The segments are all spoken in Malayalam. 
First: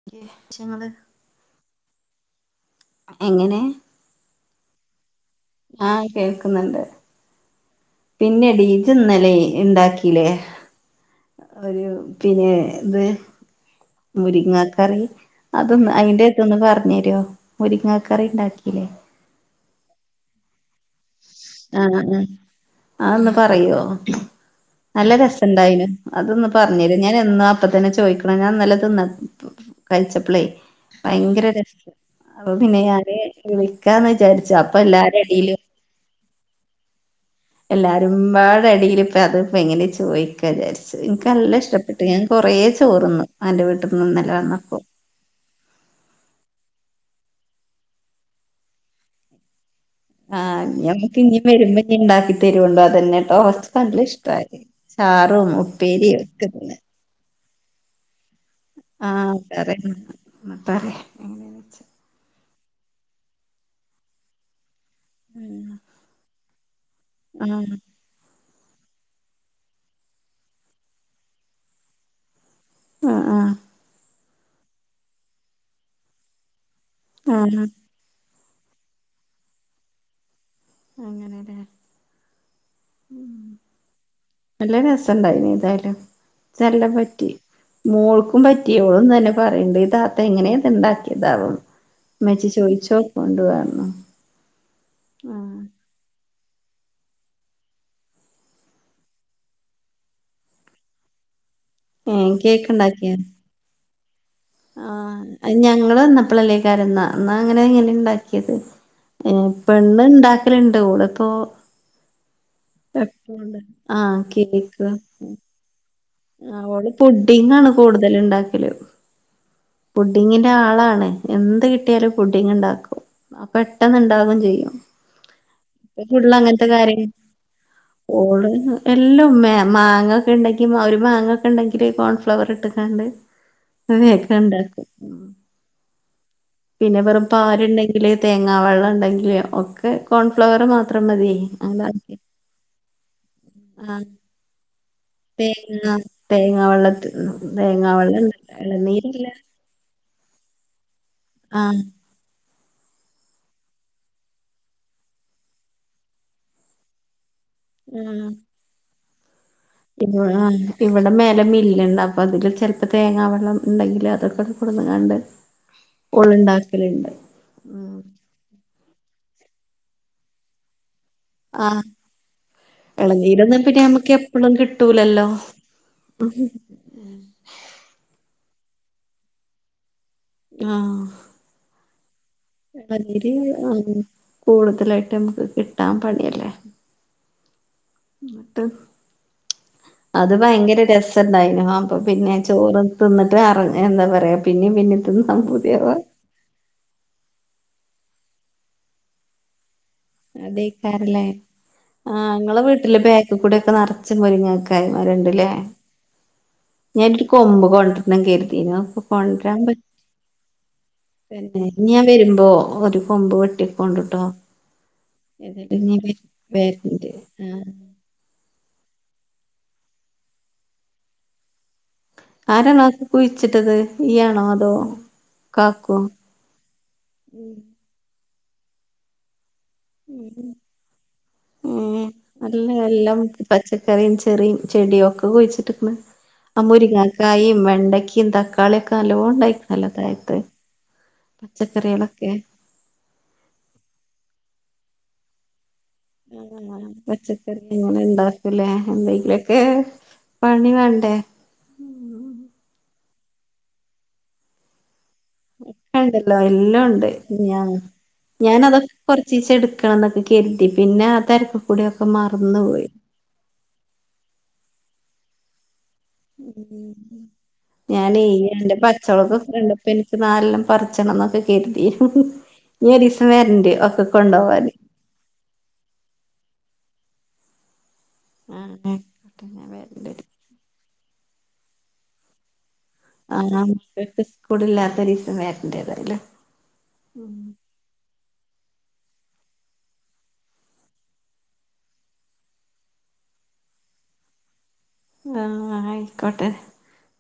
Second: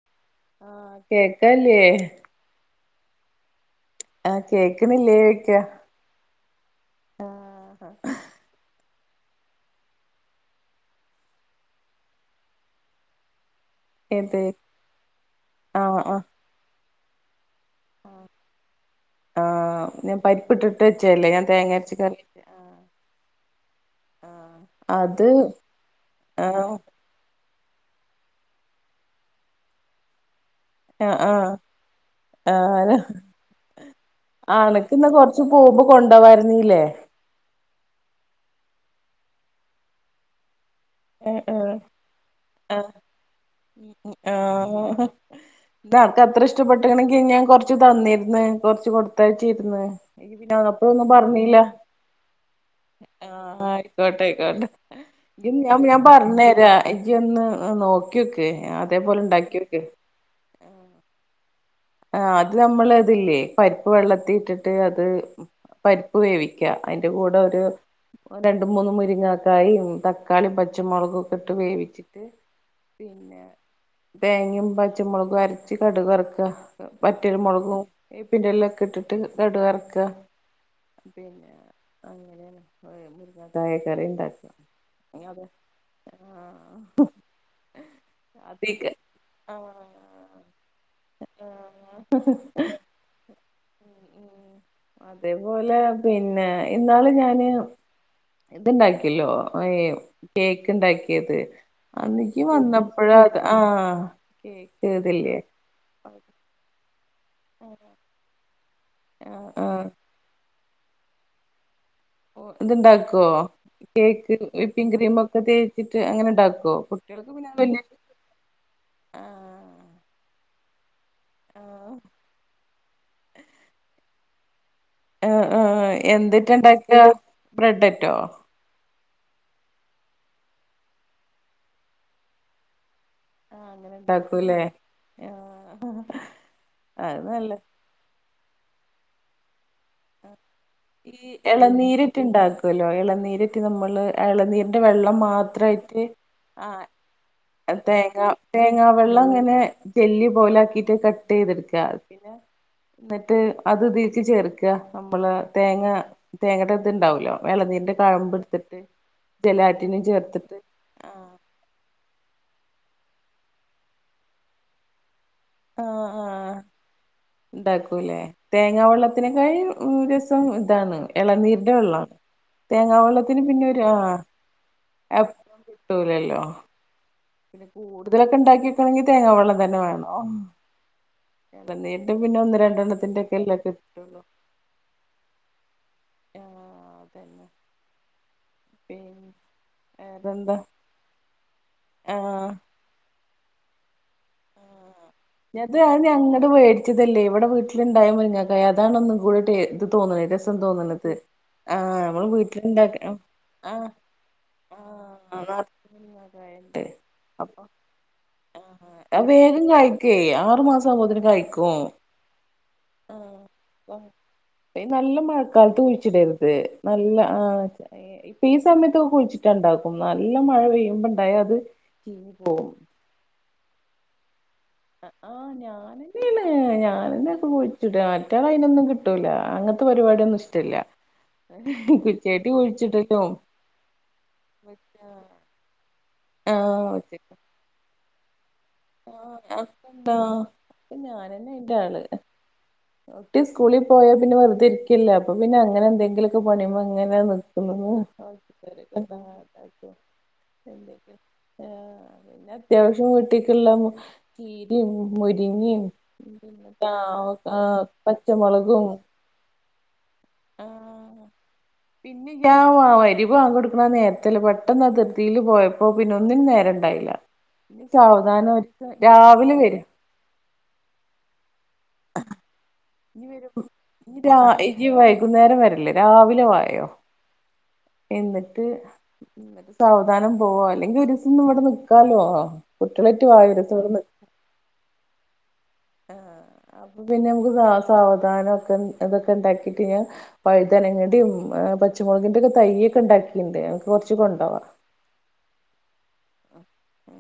[unintelligible] കേൾക്കാല്ലേ എങ്ങനെ ആഹ് കേക്കുന്നില്ലേ ചോയിക്ക ആഹ് കേൾക്കുന്നുണ്ട് പിന്നെ ഡീ ഇജ്ജ് ഇന്നലെ ഇണ്ടാക്കില്ലേ ഒരു പിന്നെ ഇത് ഏത് മുരിങ്ങാ കറി അതൊന്ന് ആഹ് ആഹ് അയിന്റെ ന്ന് പറഞ്ഞെരോ മുരിങ്ങക്കറി ഇണ്ടാക്കില്ലേ ആഹ് ഞാൻ പരിപ്പ് ഇട്ടിട്ട് വെച്ചല്ലേ തേങ്ങ അരച്ച് ആഹ് കറി ആഹ് അതൊന്ന് പറയോ ആഹ് നല്ല അത് രസം ഇണ്ടായിനു അതൊന്ന് ആഹ് പറഞ്ഞേരോ ഞാൻ എന്നാ അപ്പ തന്നെ ചോദിക്ക്ണേ ഞാൻ ഇന്നലെ തിന്ന കഴിച്ചപ്പളേ ഭയങ്കര ആഹ് ടേസ്റ്റ് അപ്പൊ പിന്നെ ആഹ് ഞാന് വിളിക്കാന്ന് വിചാരിച്ച് അപ്പൊ എല്ലാരെ യടലും കൊണ്ട് പോകായിരുന്നീല്ലേ എല്ലാരുംമ്പാട എടയിൽ ഇപ്പം അത്പ്പോ എങ്ങനെയാ ചോയിക്കാ വിചാരിച്ചു ഇൻക്ക് ആഹ് നല്ല ആഹ് ഇഷ്ടപ്പെട്ട് ഞാൻ കൊറേ ആഹ് ചോർന്ന് അന്റെ വീട്ടിൽ ആഹ് ക്ക് അത്ര ഇഷ്ടപ്പെട്ടണെങ്കി ഞാൻ കൊറച്ച് തന്നിരുന്ന് കൊറച്ച് കൊടുത്തയച്ചിരുന്ന് ഇയ്യ് പിന്നെ ആഹ് അപ്പഴൊന്നും ഞമുക്ക് ഇനി പറഞ്ഞില്ല വെരുമ്പ ഇനി ഉണ്ടാക്കി തരുണ്ടോ അതന്നെട്ടോ ആഹ് കുറച്ച് നല്ല ആയിക്കോട്ടെ ഇഷ്ടമായി ആയിക്കോട്ടെ ചാറും ഉപ്പേരിയും ഒക്ക നി ഒന്ന് നോക്കിയോക്ക് അതേപോലെ ഉണ്ടാക്കിയോക്ക് ആഹ് [unintelligible] ആഹ് അത് നമ്മൾ ഇതില്ലേ പരിപ്പ് വെള്ളത്തി ഇട്ടിട്ട് അത് പരിപ്പ് വേവിക്കും വേവിക്ക അതിന്റെ കൂടെ ഒരു ആഹ് രണ്ട മൂന്ന് മുരിങ്ങക്കായും തക്കാളിയും പച്ചമുളകും ഒക്കെ ഇട്ട് വേവിച്ചിട്ട് ആഹ് പിന്നെ ആഹ് തേങ്ങയും പച്ചമുളകും അരച്ച കടുക് വറക്കുക വറ്റൽ ആഹ് മുളകും പിന്നെ വേപ്പിന്റ ഇലയോക്ക ഇട്ടിട്ട് കടു വറക്കുക പിന്നെ അങ്ങനെല്ലേ അങ്ങനെയയാണ് മുരീങ്ങകായ കറി ഉണ്ടാകുക നല്ല രസം ഉണ്ടായിനി എതായാലും ചെല്ല ആഹ് പറ്റി മോൾക്കും അതീക്ക് പറ്റിയളൂന്ന് തന്നെ ആഹ് പറയണ്ട് ഈ താത്ത എങ്ങനെയ ഇത് ഉണ്ടാക്കിയ ഇതാവും ആഹ് ഉമ്മച്ചി ചോദിച്ച് നോക്ക് [unintelligible] ഉം ഉം ഉം അതേപോലെ പിന്നെ ഇന്നാളീ ഞാന് ഇത്ണ്ടാക്കിയല്ലോ ഏ കേക്ക് ഇണ്ടാക്കിയത് ഏഹ് അന്നക്കും കേക്ക് ഇണ്ടാക്കിയ വന്നപ്പഴത ആഹ്. കേക്ക് ഇതില്ലേ ആഹ് ഞങ്ങള് വന്നപ്പള്ളല്ലേക്കായിരുന്നാ എന്നാ അങ്ങനെ ഇങ്ങനെ ഇണ്ടാക്കിയത് ഉം ആഹ് ആഹ് പെണ്ണ് ഇണ്ടാക്കലിണ്ട് ഇവ്ടെപ്പോ ഇത്ണ്ടാക്കുവോ കേക്ക് വിപ്പിംഗ് ക്രീമൊക്കെ തേ ട്ട് അങ്ങനെ ഉണ്ടാക്കുവോ കുട്ടികൾക്ക് പിന്നെത് വല്ല്യ ഇതല് ഉണ്ടാക്കലും പുഡിങ്ങിന്റെ ആളാണ്. എന്ത് കിട്ടിയാലും പുഡിങ്ങ് ഇണ്ടാക്കും അ പെട്ടന്ന് ഇണ്ടാവും ചെയ്യും. ആ ഇപ്പ ഫുള്ള് എന്തിട്ടാ അങ്ങനത്തെ ഇണ്ടാക്ക കാര്യങ്ങ ബ്രെഡറ്റോ ഓള് ന്നേ എല്ലാം മാങ്ങ ഒക്കെ ഉണ്ടെങ്കി ഒരു മാങ്ങ ഒക്കെ ഉണ്ടെങ്കില് കോൺഫ്ലവർ ഇട്ടുക്കാണ്ട് ആ ത് വേക്കണ്ടാക്കും. ആഹ് പിന്നെ വെറും പാല് ണ്ടെങ്കില് തേങ്ങാവെള്ളം ഉണ്ടെങ്കില് ഒക്കെ കോൺഫ്ലവർ മാത്രം ഈ മതി അതാക്കി ഇളനീരറ്റ് ഇണ്ടാക്കല്ലോ ഇളനീരറ്റ് ആ നമ്മള് ഇളനീര വെള്ളം തേങ്ങ മാത്രായിട്ട് ആഹ് [unintelligible] തേങ്ങ ഉണ്ടല്ലോ തേങ്ങ വെള്ളം ഇളനീരല്ല ഇങ്ങനെ ജെല്ലി പോലാക്കിട്ട് കട്ട് ആ ചെയ്തെടുക്കത് പിന്നെ? എന്നിട്ട് അത്തിക്ക് ചേർക്കുക നമ്മള് തേങ്ങ തേങ്ങയുടെ ഇത്ണ്ടാവലോ? വിളനീരിന്റെ ആ കഴമ്പ് എടുത്തിട്ട് ജല ആ [unintelligible] ഇവിടെ മേലെ മില്ലുണ്ട് അപ്പൊ അതില് ചിലപ്പോ തേങ്ങ വെള്ളം ഉണ്ടെങ്കിൽ അതൊക്ക കുണ്ടുങ്ങാണ്ട് ആഹ് ആഹ് ഉള്ണ്ടാക്കലുണ്ട്. ഉണ്ടാക്കൂല്ലേ തേങ്ങ വെള്ളത്തിനെക്കായി രസം ഇതാണ് ഇളനീരിടെ ആ വെള്ളാണ്. തേങ്ങാവെള്ളത്തിന് ഇളനീരൊന്നും പിന്നെ ഒരു ആ നമുക്ക് എപ്പളും എ കിട്ടൂലല്ലോ കിട്ടൂലല്ലോ പിന്നെ കൂടുതലക്കെ ഉണ്ടാക്കി വക്കണമെങ്ക തേങ്ങ വെള്ളം തന്നെ വേണം.. ആഹ് ആ ഇള നീട്ട് പിന്നെ ഒന്ന് രണ്ടെണ്ണത്തിന്റെ ഇളനീര് ഒക്കെ എല്ലാംക്കെ ആഹ് കിട്ടുള്ളു.. കൂടുതലായിട്ട് ഉം നമുക്ക് കിട്ടാൻ പണിയല്ലേ.. ആഹ് പിന്നെ.. എന്നിട്ട് അത് വേറെന്താ ഭയങ്കര രസ.. ണ്ടായിനും അപ്പ പിന്നെ ആഹ് ചോറ് തിന്നിട്ട് ആ എ എന്താ പറയുക പിന്നെ പിന്നെ ഞത് അത് ഞങ്ങട് മേടിച്ചതല്ലേ ഇവിടെ വീട്ടിലിണ്ടായാൻ മുരിങ്ങക്ക അതാണ് ഒന്നും കൂടെട്ട ടെ.. തോന്നണത് രസം തോന്നണത്.. ആഹ് ആ നമ്മള് നിങ്ങടെ വീട്ടിലുണ്ടാക്ക വീട്ടിലെ ബാക്കി കൂടെക്കെ ആഹ് നറച്ച മുരിങ്ങക്ക ആഹ് ആയിമരുണ്ടല്ലേ.. നറച്ച് മുരിങ്ങക്കായണ്ട് ഞാന എനിക്ക് അപ്പൊ കൊമ്പ് കൊണ്ടരണം കരുതിന് ആഹ് അത് കൊണ്ടരാൻ വേഗം പറ്റ കായ്ക്കേ ആറു മാസം ആവുമ്പോത്തിന് ഇനി കായ്ക്കും ഞാൻ വരുമ്പോ ഒരു കൊമ്പ് വെട്ടി ആഹ് കൊണ്ട്ട്ടോ നല്ല മഴക്കാലത്ത് കുഴിച്ചിടരുത് വരണ്ട് നല്ല ആ ആഹ്.. ഈ സമയത്തൊ കുഴിച്ചിട്ടാ ഉണ്ടാക്കും നല്ല മഴ പെയ്യുമ്പോണ്ടായാ അത്. ചീഞ്ഞ് പോവും ആരാണ അത് കുഴിച്ചിട്ടത് ഈയാണോ അതോ ആ കാക്കോ ഞാനന്നാണ് ഞാനന്നയാ ഒക്കെ കുഴിച്ചിട്ക മറ്റാളേ അയിനൊന്നും കിട്ടൂല അങ്ങ ഇവടൊന്നും ഇഷ്ടവില്ല. ഉം നല്ല എല്ലാം പച്ചക്കറിയും ചെറിയും ചെടിയും ഒക്കെ കുഴിച്ചിട്ടിക്ക്ണ്.. ആ മുരിങ്ങാക്കായും വെണ്ടക്കയും തക് തക്കാളിക്കെ നല്ല പോലെ ഉണ്ടായിക്കണല്ലേ അപ്പന്താ തായത്ത് അപ്പൊ ഞാനന്നെ അയിന്റെ ആള് പച്ചക്കറികളൊക്കെ കുട്ടി സ്കൂളിൽ പോയാ പിന്നെ വെറുതെ ഇരിക്കിയല്ല അപ്പൊ പിന്നെ അങ്ങനെ എന്തെങ്കി ഉം പച്ചക്കറി അങ്ങനെ ഉണ്ടാക്കൂലേ എന്തെങ്കിലൊക്കെ. പണി എന്തൊക്കെ വേണ്ടേ ആഹ് പിന്നെ ഒറ്റയ്ക്ക്എല്ലാം അങ്ങ്.. ചീരയും മുരിങ്ങേം ഒക്കെ ഉണ്ടല്ലോ എല്ലാം ഉണ്ട് [unintelligible] പച്ചമുളകും കൊറച്ചീച്ച എടുക്കണം എന്നൊക്കെ കരുതി പിന്നെ ആ ആഹ് തിരക്കി കൂടിയൊക്കെ മറന്നുപോയി മരിബ് ബാങ്ക് കൊട്ക്ക്ണ നേ [unintelligible] പെട്ടെന്ന് ആ ധൃതീൽ പോയപ്പോ പിന്നെ ഒന്നിനും നേരെണ്ടായില്ല ഞാനേ എന്റെ [unintelligible] പച്ചവളകൊക്കെ രാവിലെ വരും [unintelligible] പറിച്ചണം എന്നൊക്കെ കരുതി ഹ്ഹ് ഇനി ഒരീസം വരും വരണണ്ട് ഒക്കെ ഇനി രാ കൊണ്ടുപോവാന് ഇനി വൈകുന്നേരം വരല്ല് രാവിലെ വായോ എന്നിട്ട് ആഹ് ആയിക്കോട്ടെ ഞാൻ വരണ്ട് സാവധാനം പോവാ അല്ലെങ്കി ഒരു ദിവസം ഇവിടെ നിക്കാലോ [unintelligible] ക്കവിടില്ലാത്തൊരീസം വരണ്ടേതായാലും ആഹ് അപ്പൊ പിന്നെ നമുക്ക് സാവധാനം ഒക്കെ [unintelligible] കഴിഞ്ഞാ വഴുതനങ്ങന്റെയും പച്ചമുളകിന്റെയും ഒക്കെ തൈയ്യ് ഒക്കെ ഉണ്ടാക്കിട്ടണ്ട് നിനക്ക് കുറച്ച് കൊണ്ടോവാം ആഹ് ആയിക്കോട്ടെ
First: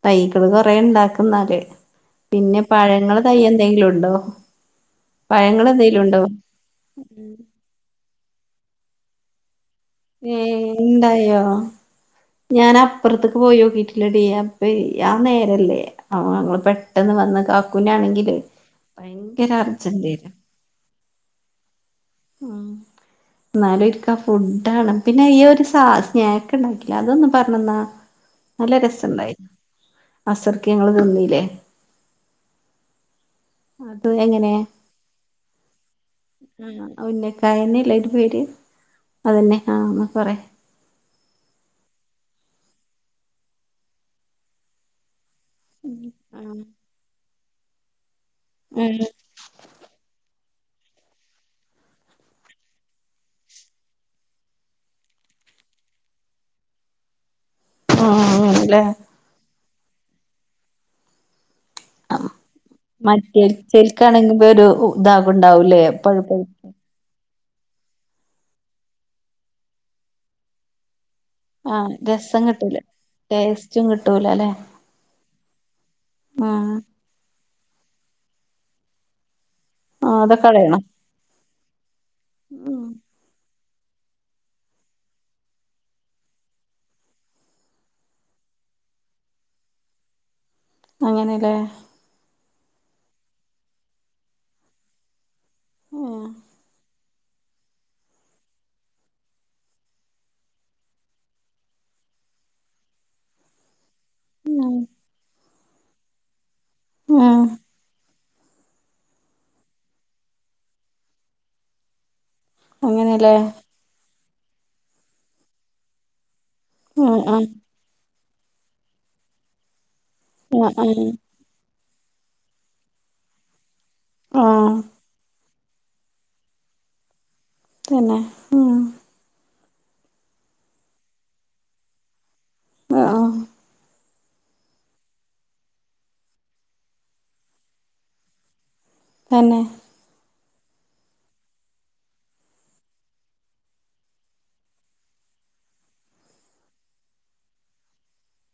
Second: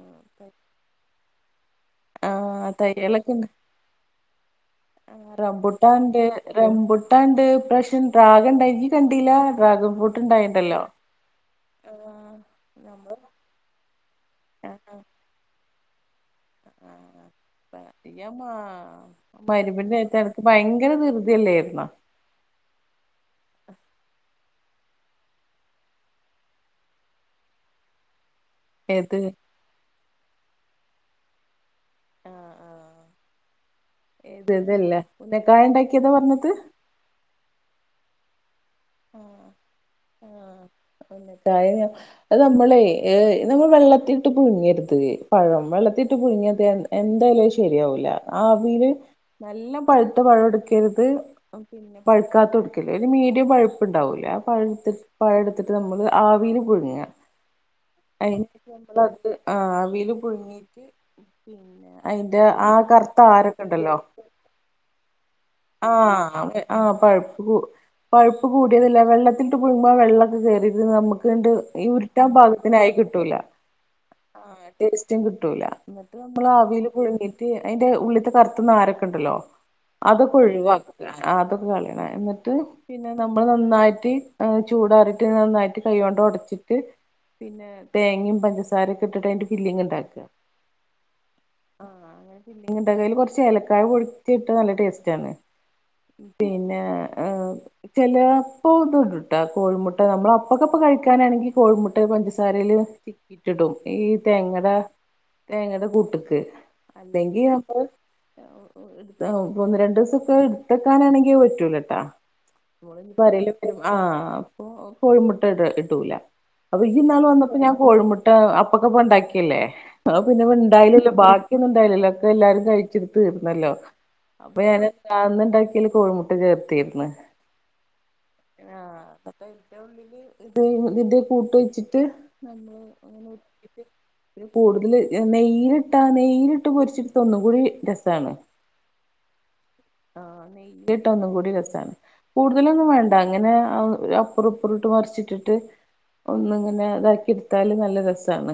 തൈകള് കൊറേ ഇണ്ടാക്കുന്നാല് പിന്നെ ആഹ് പഴങ്ങള് തൈയ്യ് തയ്യലൊക്കെണ്ട് എന്തെങ്കിലും ഉണ്ടോ പഴങ്ങൾ എന്തെങ്കിലും ഉണ്ടോ റംബൂട്ടാൻണ്ട് ഇപ്രശ്യം ഡ്രാഗൺ ഉണ്ടായി ഇയ്യ് കണ്ടീല്ല ഡ്രാഗ ഏഹ് ഉണ്ടായോ ആഹ് ഞാൻ നമ്മള് അപ്പുറത്തേക്ക് പോയോക്കീട്ടില്ലടീ അപ്പ ആഹ് ആ നേരല്ലേ [unintelligible] ഞങ്ങള് പെട്ടെന്ന് വന്ന് ആഹ് ഞാൻ കാക്കുനാണെങ്കില് മാ ഭയങ്കര മഗ്‌രിബിന്റെ അർജന്റായി നേരത്ത് [unintelligible] അനക്ക് ഭയങ്കര ധൃതിയല്ലേയിരുന്നോ എന്നാലും [unintelligible] ഫുഡ് [unintelligible] പിന്നെ ഇയ്യ് ഒരു സ സ്നാക്ക് ഉണ്ടാക്കില്ലേ അതൊന്ന് പറഞ്ഞന്നാ നല്ല ഏത് രസണ്ടായിരു അസർക്ക് ഞങ്ങള് തിന്നീല്ലേ ആഹ് ആഹ് അത് ഏത് എങ്ങനെ ഇതല്ലേ ഉന്നക്കായ ഉണ്ടാക്കിതാ പറഞ്ഞത് ഉന്നക്കായന്നെല്ല [unintelligible] പേര് അതന്നെ ആഹ് എന്നാ പറ ആഹ് [unintelligible] നമ്മളെ [unintelligible] നമ്മൾ വെള്ളത്തിട്ട് പുഴുങ്ങരുത് പഴം വെള്ളത്തിട്ട് പുഴുങ്ങിയത് എന്തായാലും അത് ശരിയാവൂല ആവിയില് നല്ല പഴുത്ത പഴെടുക്കരുത് പഴുക്കാത്തടുക്കല്ല് ഒരു മീഡിയം പഴുപ്പുണ്ടാവൂല്ലേ [unintelligible] നമ്മൾ ആവീല് പുഴുങ്ങുക ആഹ് ആണല്ലേ [unintelligible] ആഹ് ആവീൽ പുഴുങ്ങീട്ട് അയിന്റെ ആ കറുത്ത മറ്റേ ആരൊക്കെ ഉണ്ടല്ലോ [unintelligible] ഒരു ഇതാകു ഉണ്ടാവൂല്ലേ ആഹ് [unintelligible] ആഹ് പഴുപ്പ് പഴുപ്പ് കൂടിയതില്ല വെള്ളത്തിട്ട് പുഴുങ്ങുമ്പോ വെള്ളൊക്കെ കയറിയിത് നമുക്ക് [unintelligible] ഈ ആഹ് ഉരുട്ടാൻ രസം കിട്ടൂല പാകത്തിനായി കിട്ടൂല ടേസ്റ്റും കിട്ടൂല അല്ലെ ആഹ് ടേസ്റ്റും കിട്ടൂല, ഇന്നട്ട് നമ്മൾ ആഹ് ആവിൽ പുഴുങ്ങീട്ട് അതിന്റെ ഉള്ളിത്ത കറുത്ത നാരൊക്കെ ഉണ്ടല്ലോ. ആഹ് അതൊക്കെ അതൊക്കെ കളയണം ഒഴിവാക്ക അതൊക്കെ കളയണം എന്നിട്ട്. ഉം പിന്നെ നമ്മൾ നന്നായിട്ട് ചൂടാറിട്ട് നന്നായിട്ട് കൈയ്യോണ്ട് ഉടച്ചിട്ട്. പിന്നെ തേങ്ങം പഞ്ചസാരൊക്കെ ഇട്ടിട്ട് അതിന്റെ ഫില്ലിങ് ഇണ്ടാക്ക. അങ്ങനെല്ലേ. ആ അങ്ങനെ ഇങ്ങത്തേൽ കുറച്ച് ഏലക്കായ പൊടിച്ച്ഇട്ടാൽനല്ല ടേസ്റ്റ് ആണ്. ആഹ് പിന്നെ ഏഹ ചില അപ്പോ ഇത് ഇടുട്ടാ കോഴിമുട്ട, നമ്മള അപ്പക്കെപ്പ കഴിക്കാനാണെങ്കി കോഴിമുട്ട പഞ്ചസാരയില് ഇട്ടിടും ഈ തേങ്ങട ഉം തേങ്ങടെ കൂട്ട്ക്ക്. ഉം അല്ലെങ്കി അപ്പ എടുന്ന് രണ്ട് [unintelligible] ഇതൊക്കെ ഇടുന്നതാണെങ്കിൽ പറ്റൂലട്ടാ ന പറ അങ്ങനെല്ലേ ആ കോഴിമുട്ട ഇ ഇട്ടൂലഅപ്പൊ ഇയ്യ് ഉം നാള് ഉം വന്നപ്പോ ഞാൻ കോഴിമുട്ട അപ്പൊക്കപ്പ ഉണ്ടാക്കിയല്ലേ അ പിന്നെ ആഹ് ആഹ് ഇണ്ടായിലല്ലോ ബാക്ക ഇൻക്കണ്ടായില്ലല്ലോ. ഒക്കെ എല്ലാരും കഴിച്ചിട്ട് തീർത്തല്ലോ. അപ്പൊ ആഹ് ഞാൻ അന്ന്ണ്ടാക്കിയല് കോഴിമുട്ട ചേ ർതീര്ന്ന് തന്നെ ഉം ആ ഇത് ഇത് കൂട്ട് വെച്ചിട്ട് ആഹ് കൂടുതൽ നെയ്യിലിട്ടാ നെയ്യിലിട്ട് പൊരിച്ചിട്ത്ത ഒന്നുകൂടി രസാണ്. തന്നെ ആ നെയ്യിലിട്ട ഒന്നുകൂടി രസാണ്. കൂടുതലൊന്നും വേണ്ട അങ്ങനെ അപ്പുറപ്പുറമിട്ട് മറിച്ചിട്ടിട്ട് ഒന്ന്ങ്ങനെ ളാക്കി ഇടുത്താലും നല്ല രസാണ്.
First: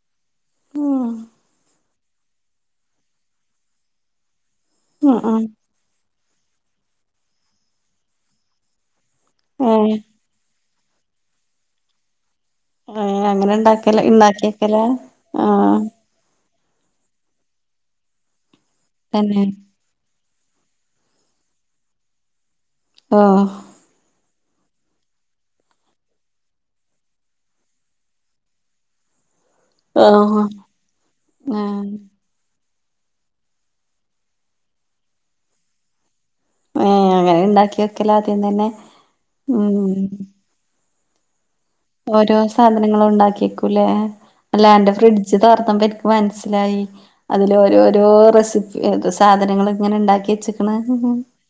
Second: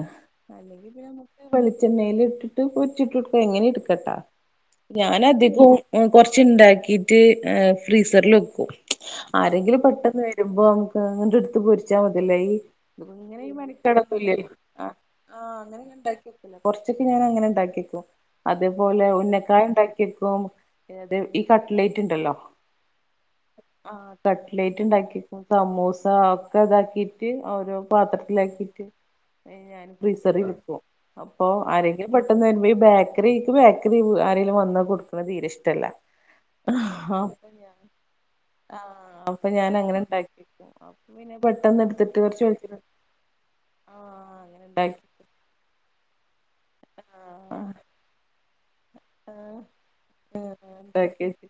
അല്ലകിൽ ഉം നമ്മുക്ക് വെളിച്ചെണ്ണയിൽ ഇട്ടിട്ട് പൊരിച്ചിട്ട് ഇടുക്ക എങ്ങനെ ഇട് ക്കട്ട. ഉം ഉം ഞാനഅധികും കൊറച്ചുണ്ടാക്കിട്ട് എ ഫ്രീസർൽ വേക്കും. ആരെങ്കിലും ഏഹ് പെട്ടെന്ന് വരുമ്പോ ങ്ങട്ട് ഇട്ത്ത് പൊരിച്ചാ മതിയലോ ഇ ഏ അങ്ങനെ ഇണ്ടാക്കല ഇ ണ്ടാക്കിയക്കല ആഹ. കൊറച്ചൊക്ക ഞാൻ അങ്ങനെ ഇ ണ്ടാക്കിക്കും അതേപോലെ തന്നെ ഉന്നക്കായ ഉണ്ടാക്കിക്കും ആദ്യം ഈ കട്ലൈറ്റ് ഉണ്ടല്ലോ ആഹ് ആ കട്ടലൈറ്റ് ഇണ്ടാക്കി. സമുസ ഒക്കെ ഇതാക്കിട്ട് ഓരോ പാത്രത്തിലാക്കിട്ട് ഞാൻ ഓഹ് ഫ്രീസറിൽ വെക്കും അപ്പൊ ആഹ് ആരെങ്കിലും പെട്ടന്ന് രുമ്പോ ഈ ബേക്കറി ക്ക് ബേക്കറി ആരെങ്കിലും വന്ന കൊടുക്കണേ തീരെ ഇഷ്ടല്ല. ഏ അങ്ങനെ അപ്പൊ ഞാൻ ഇണ്ടാക്കി വെക്കല ആദ്യം തന്നെ ആഹ് അപ്പൊ ഞാൻ ഉം. അങ്ങനെ ഉണ്ടാക്കി അപ്പൊ പിന്നെ പെട്ടെന്ന്ട് ഓരോ സാധനങ്ങളും ഇണ്ടാക്കിക്കൂലെ ആഹ് അങ്ങനെ അല്ല അന്റെ ഉണ്ടാക്കി ഫ്രിഡ്ജ് തൊർന്നുപ്പം ഇൻ പ്പം മൻസിലായി അതിൽ ഓരോരോ റെസിപ്പി ആഹ് സാധനങ്ങൾ ഇങ്ങനെ ഇണ്ടാക്കി വെച്ച്കണ്. ഉണ്ടാക്കിച്ച്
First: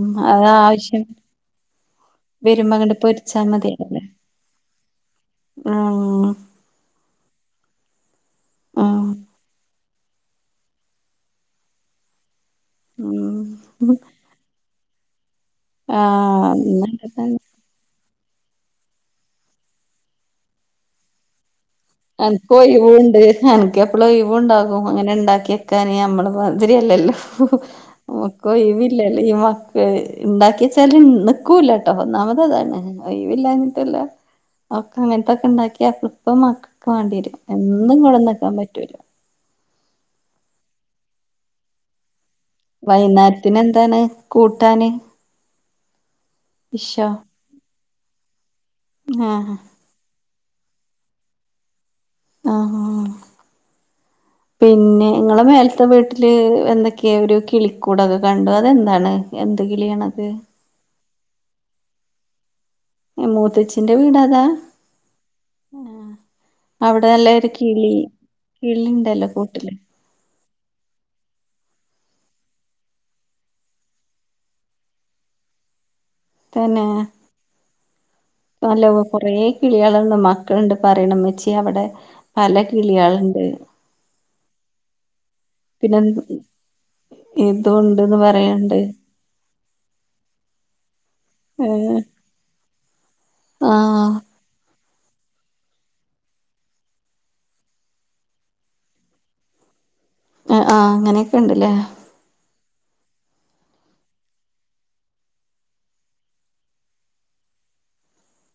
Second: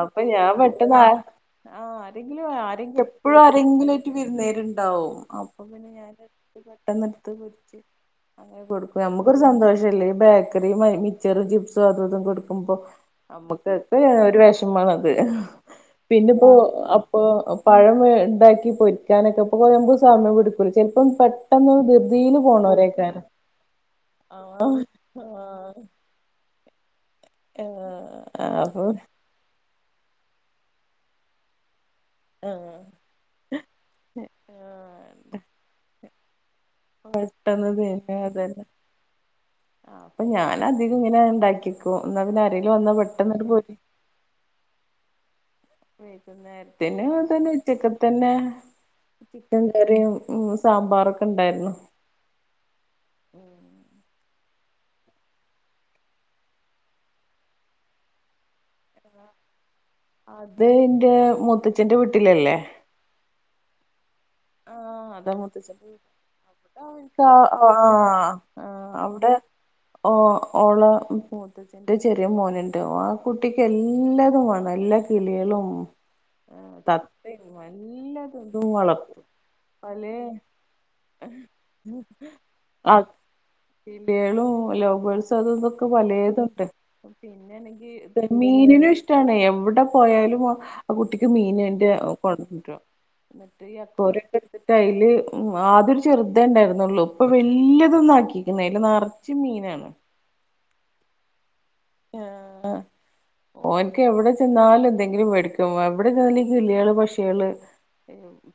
അപ്പൊ ഞാൻ പെട്ടെന്ന് ആവശ്യം ആ ആരെങ്കിലും വരുമ്പോ അങ്ങട് ആരെങ്കിലും എപ്പോഴും പൊരിച്ചാ ആരെ മതിയല്ലേ എങ്ങനായിറ്റും വിരുന്നേരുണ്ടാവും. അപ്പൊ പിന്നെ ഞാൻ ഉം പെട്ടെന്ന്ടുത്ത് പൊരിച്ച്. അങ്ങന കൊടുക്കും. ഉം നമുക്കൊരു സന്തോഷല്ലേ ഈ ബേക്കറി മൈ മിച്ചറും ചിപ്സും അതതും കൊടു കുമ്പോ നമ്മുക്കൊക്കെ ഉം ഒരു വെഷമാഉള്ളത്. പിന്നെപ്പൊ അപ്പൊ ആഹ് പഴം ഉണ്ടാക്കി പൊരിക്കാനൊക്കെ ഇപ്പ നമുക്ക് സമയം എടുക്കൂല ചിലപ്പം പെട്ടന്ന് അനക്ക് ഒഴിവുണ്ട്. അനക്ക് എപ്പളു ആഹ് ഒഴിവുണ്ടാകും അങ്ങനെ ഉണ്ടാക്കിയ ആഹ് [unintelligible] നമ്മടെ മതിരിയല്ലല്ലോ നമക്ക് ആഹ് ഒഴിവ് അപ്പൊ ഇല്ലല്ലോ ഈ മ ഇണ്ടാക്കി വെച്ചാലും നിക്കൂലട്ടോ ഒന്നാമത് തന്നെ. ആഹ് ഒഴിവില്ലാനിട്ടല്ല. ഒക്കെ അങ്ങനത്തൊക്കെ ഇണ്ടാക്കിയ ഇപ്പം മക്ക മാണ്ടിരും പെട്ടെന്ന് എന്നും തീരും [unintelligible] അതന്നെ പറ്റൂല. അപ്പൊ ഞാൻ അധികം ഇങ്ങനെ ഇണ്ടാക്കിക്കും. എന്നാ പിന്നെ അരെൽ വന്നാ പെട്ടെന്ന്ട്ട് പോരി കൂട്ടാൻ വൈകുനേരത്തിന് അതന്നെ ഉച്ചക്കതെന്നെ ആഹ് ചിക്കൻ കറി ഉ സാമ്പാറൊക്കെ ഉണ്ടായിരുന്നു. ആ ഹ അ [inaudible] പിന്നെ നിങ്ങളെ മേലത്തെ വീട്ടില് എന്തൊക്കെയാ ഒരു കിളിക്കൂടൊക്കെ കണ്ടു അതെന്താണ് എന്ത്‌ കിളിയാണത്. അത് ഇന്റെ മുത്തച്ചി വീട്ടിലല്ലേ മൂത്തച്ഛിന്റെ വീടാതാ ആഹ് അതാ മൂത്തച്ചൻ അവിടെ നല്ല ഒരു [unintelligible] കിളി ആ കിളിണ്ടല്ലോ അവുടെ കൂട്ടില് ഓ ഓള പോ ന്റെ ചെറിയ മോനുണ്ട്. ആ കുട്ടിക്ക് എല്ലാതും വേണം എല്ലാ കിളികളും ആ തത്തിം നല്ല ഹലോ കൊറേ കിളികളന്ന് മക്കളുണ്ട് പറയണം വെച്ചി അവിടെ പല കിളികളുണ്ട് പില്ലകളും ലോകേൾസ അത ഇതൊക്കെ പിന്നെ പലതുണ്ട് പിന്നെയാണെങ്കി ഇതുണ്ട്ന്ന് പറയണ്ട് മീനിനും ഇഷ്ടാണ് എവിടെ പോയാലും ആഹ് കുട്ടിക്ക് മീനേന്റെ ഏഹ് കൊഴപ്പണ്ടൊ ആഹ് ടുത്തിട്ട അതില് ആദ്യോരു ചെറുതെ ണ്ടായിരുന്നുള്ളു ഇപ്പൊ വലിയതൊന്നാക്കീക്ക്ണ് അതിൽ റച്ചും മീനാണ് ആഹ് ആഹ് അങ്ങനെയൊക്കെ ഉണ്ടല്ലേ ആഹ് ഓ എനക്ക് എവിടെ ചെന്നാലും എന്തെങ്കിലും മേടിക്കും എവിടെ ചെന്നാല ഈ കില്ലികള് പക്ഷികള്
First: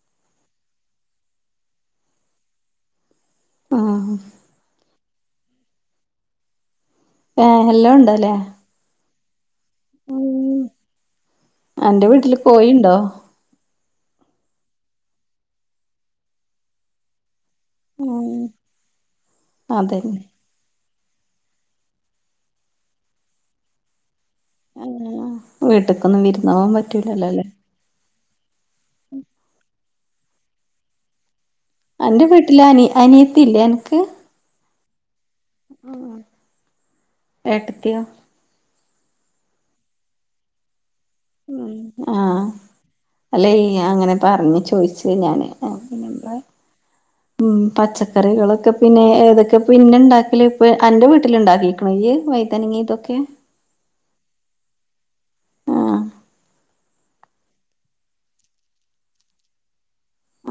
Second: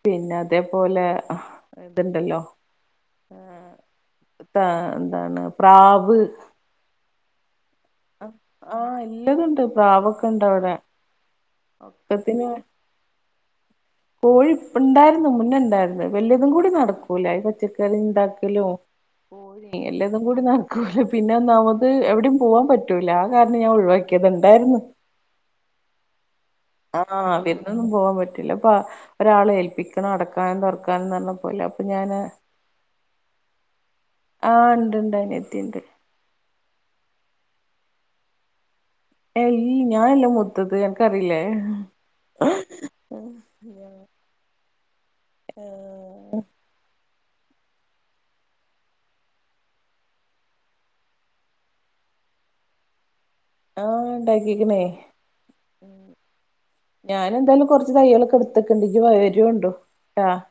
പിന്നെ അതേപോലെ ഇതുണ്ടല്ലോ ആഹ് ആഹ് എന്താണ് പ്രാവ് ഏഹ് എല്ലാം ഉണ്ടല്ലേ ആഹ് എല്ലതുണ്ട് പ്രാവൊക്കെ ഇണ്ട് ഉം അവിടെ അന്റെ വീട്ടില് ഒക്കത്തിന് കോഴിണ്ടോ കോഴി ഇപ്പ ഇണ്ടായിരുന്നു മുന്നേ ഉണ്ടായിരുന്നു വലിയതും കൂടി നടക്കൂല അ പറ്റി കറി ഉം ഉണ്ടാക്കലും കോരി എല്ലാതും അതന്നെ കൂടി നട പിന്നെ ഒന്നാമത് എവിടയും പോവാൻ പറ്റൂല ആഹ് കാരണം ഞാൻ ഒഴിവാക്കിയത്ണ്ടായിരുന്നു വീട്ടക്കൊന്നും വിരുന്നാവാൻ പറ്റ ആഹ അവരുന്നൊന്നും പോവാാൻ പറ്റൂില്ല അപ്പൊ ഒരാള ഏൽപ്പിക്കണം അടക്കാനും തുറക്കാനന്ന് പറഞ്ഞ പോല അന്റെ വീട്ടില് അനി അനിയത്തി ഇല്ലേ അനക്ക് ആഹ് ഉണ്ട്ണ്ട് അന് എത്തിയുണ്ട് ഏട്ടത്തിയൊ ഈ ഞാനല്ല മുത്തത് എനക്ക്റിയില്ലേ ഉം [unintelligible] പറഞ്ഞഞ് ചോദിച്ചത് ഞാന് പിന്നെമ്മ ഉം പച്ചക്കറികളൊക്കെ പിന്നെ ഏതൊക്കെ പിന്നെ ഉണ്ടാക്കില്ല ഇപ്പ എന്റെ വീട്ടിൽണ്ടാക്കി വൈതാനങ്ങ ഇതൊക്കെ ആഹ് ഉണ്ടാക്കിക്കണേ ആഹ് ഞാൻ എന്തായാലും കുറച്ച് തയ്യലൊക്കെ എടുത്തക്കെണ്ടെങ്കക്ക് വൈകര്യം ഉണ്ടോ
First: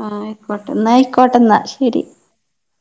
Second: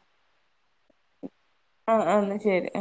ആഹ് ആയിക്കോട്ടെ എന്നയിക്കോട്ടെ എന്നാ ശരി ആഹ് ആഹ് എന്നാ ശരി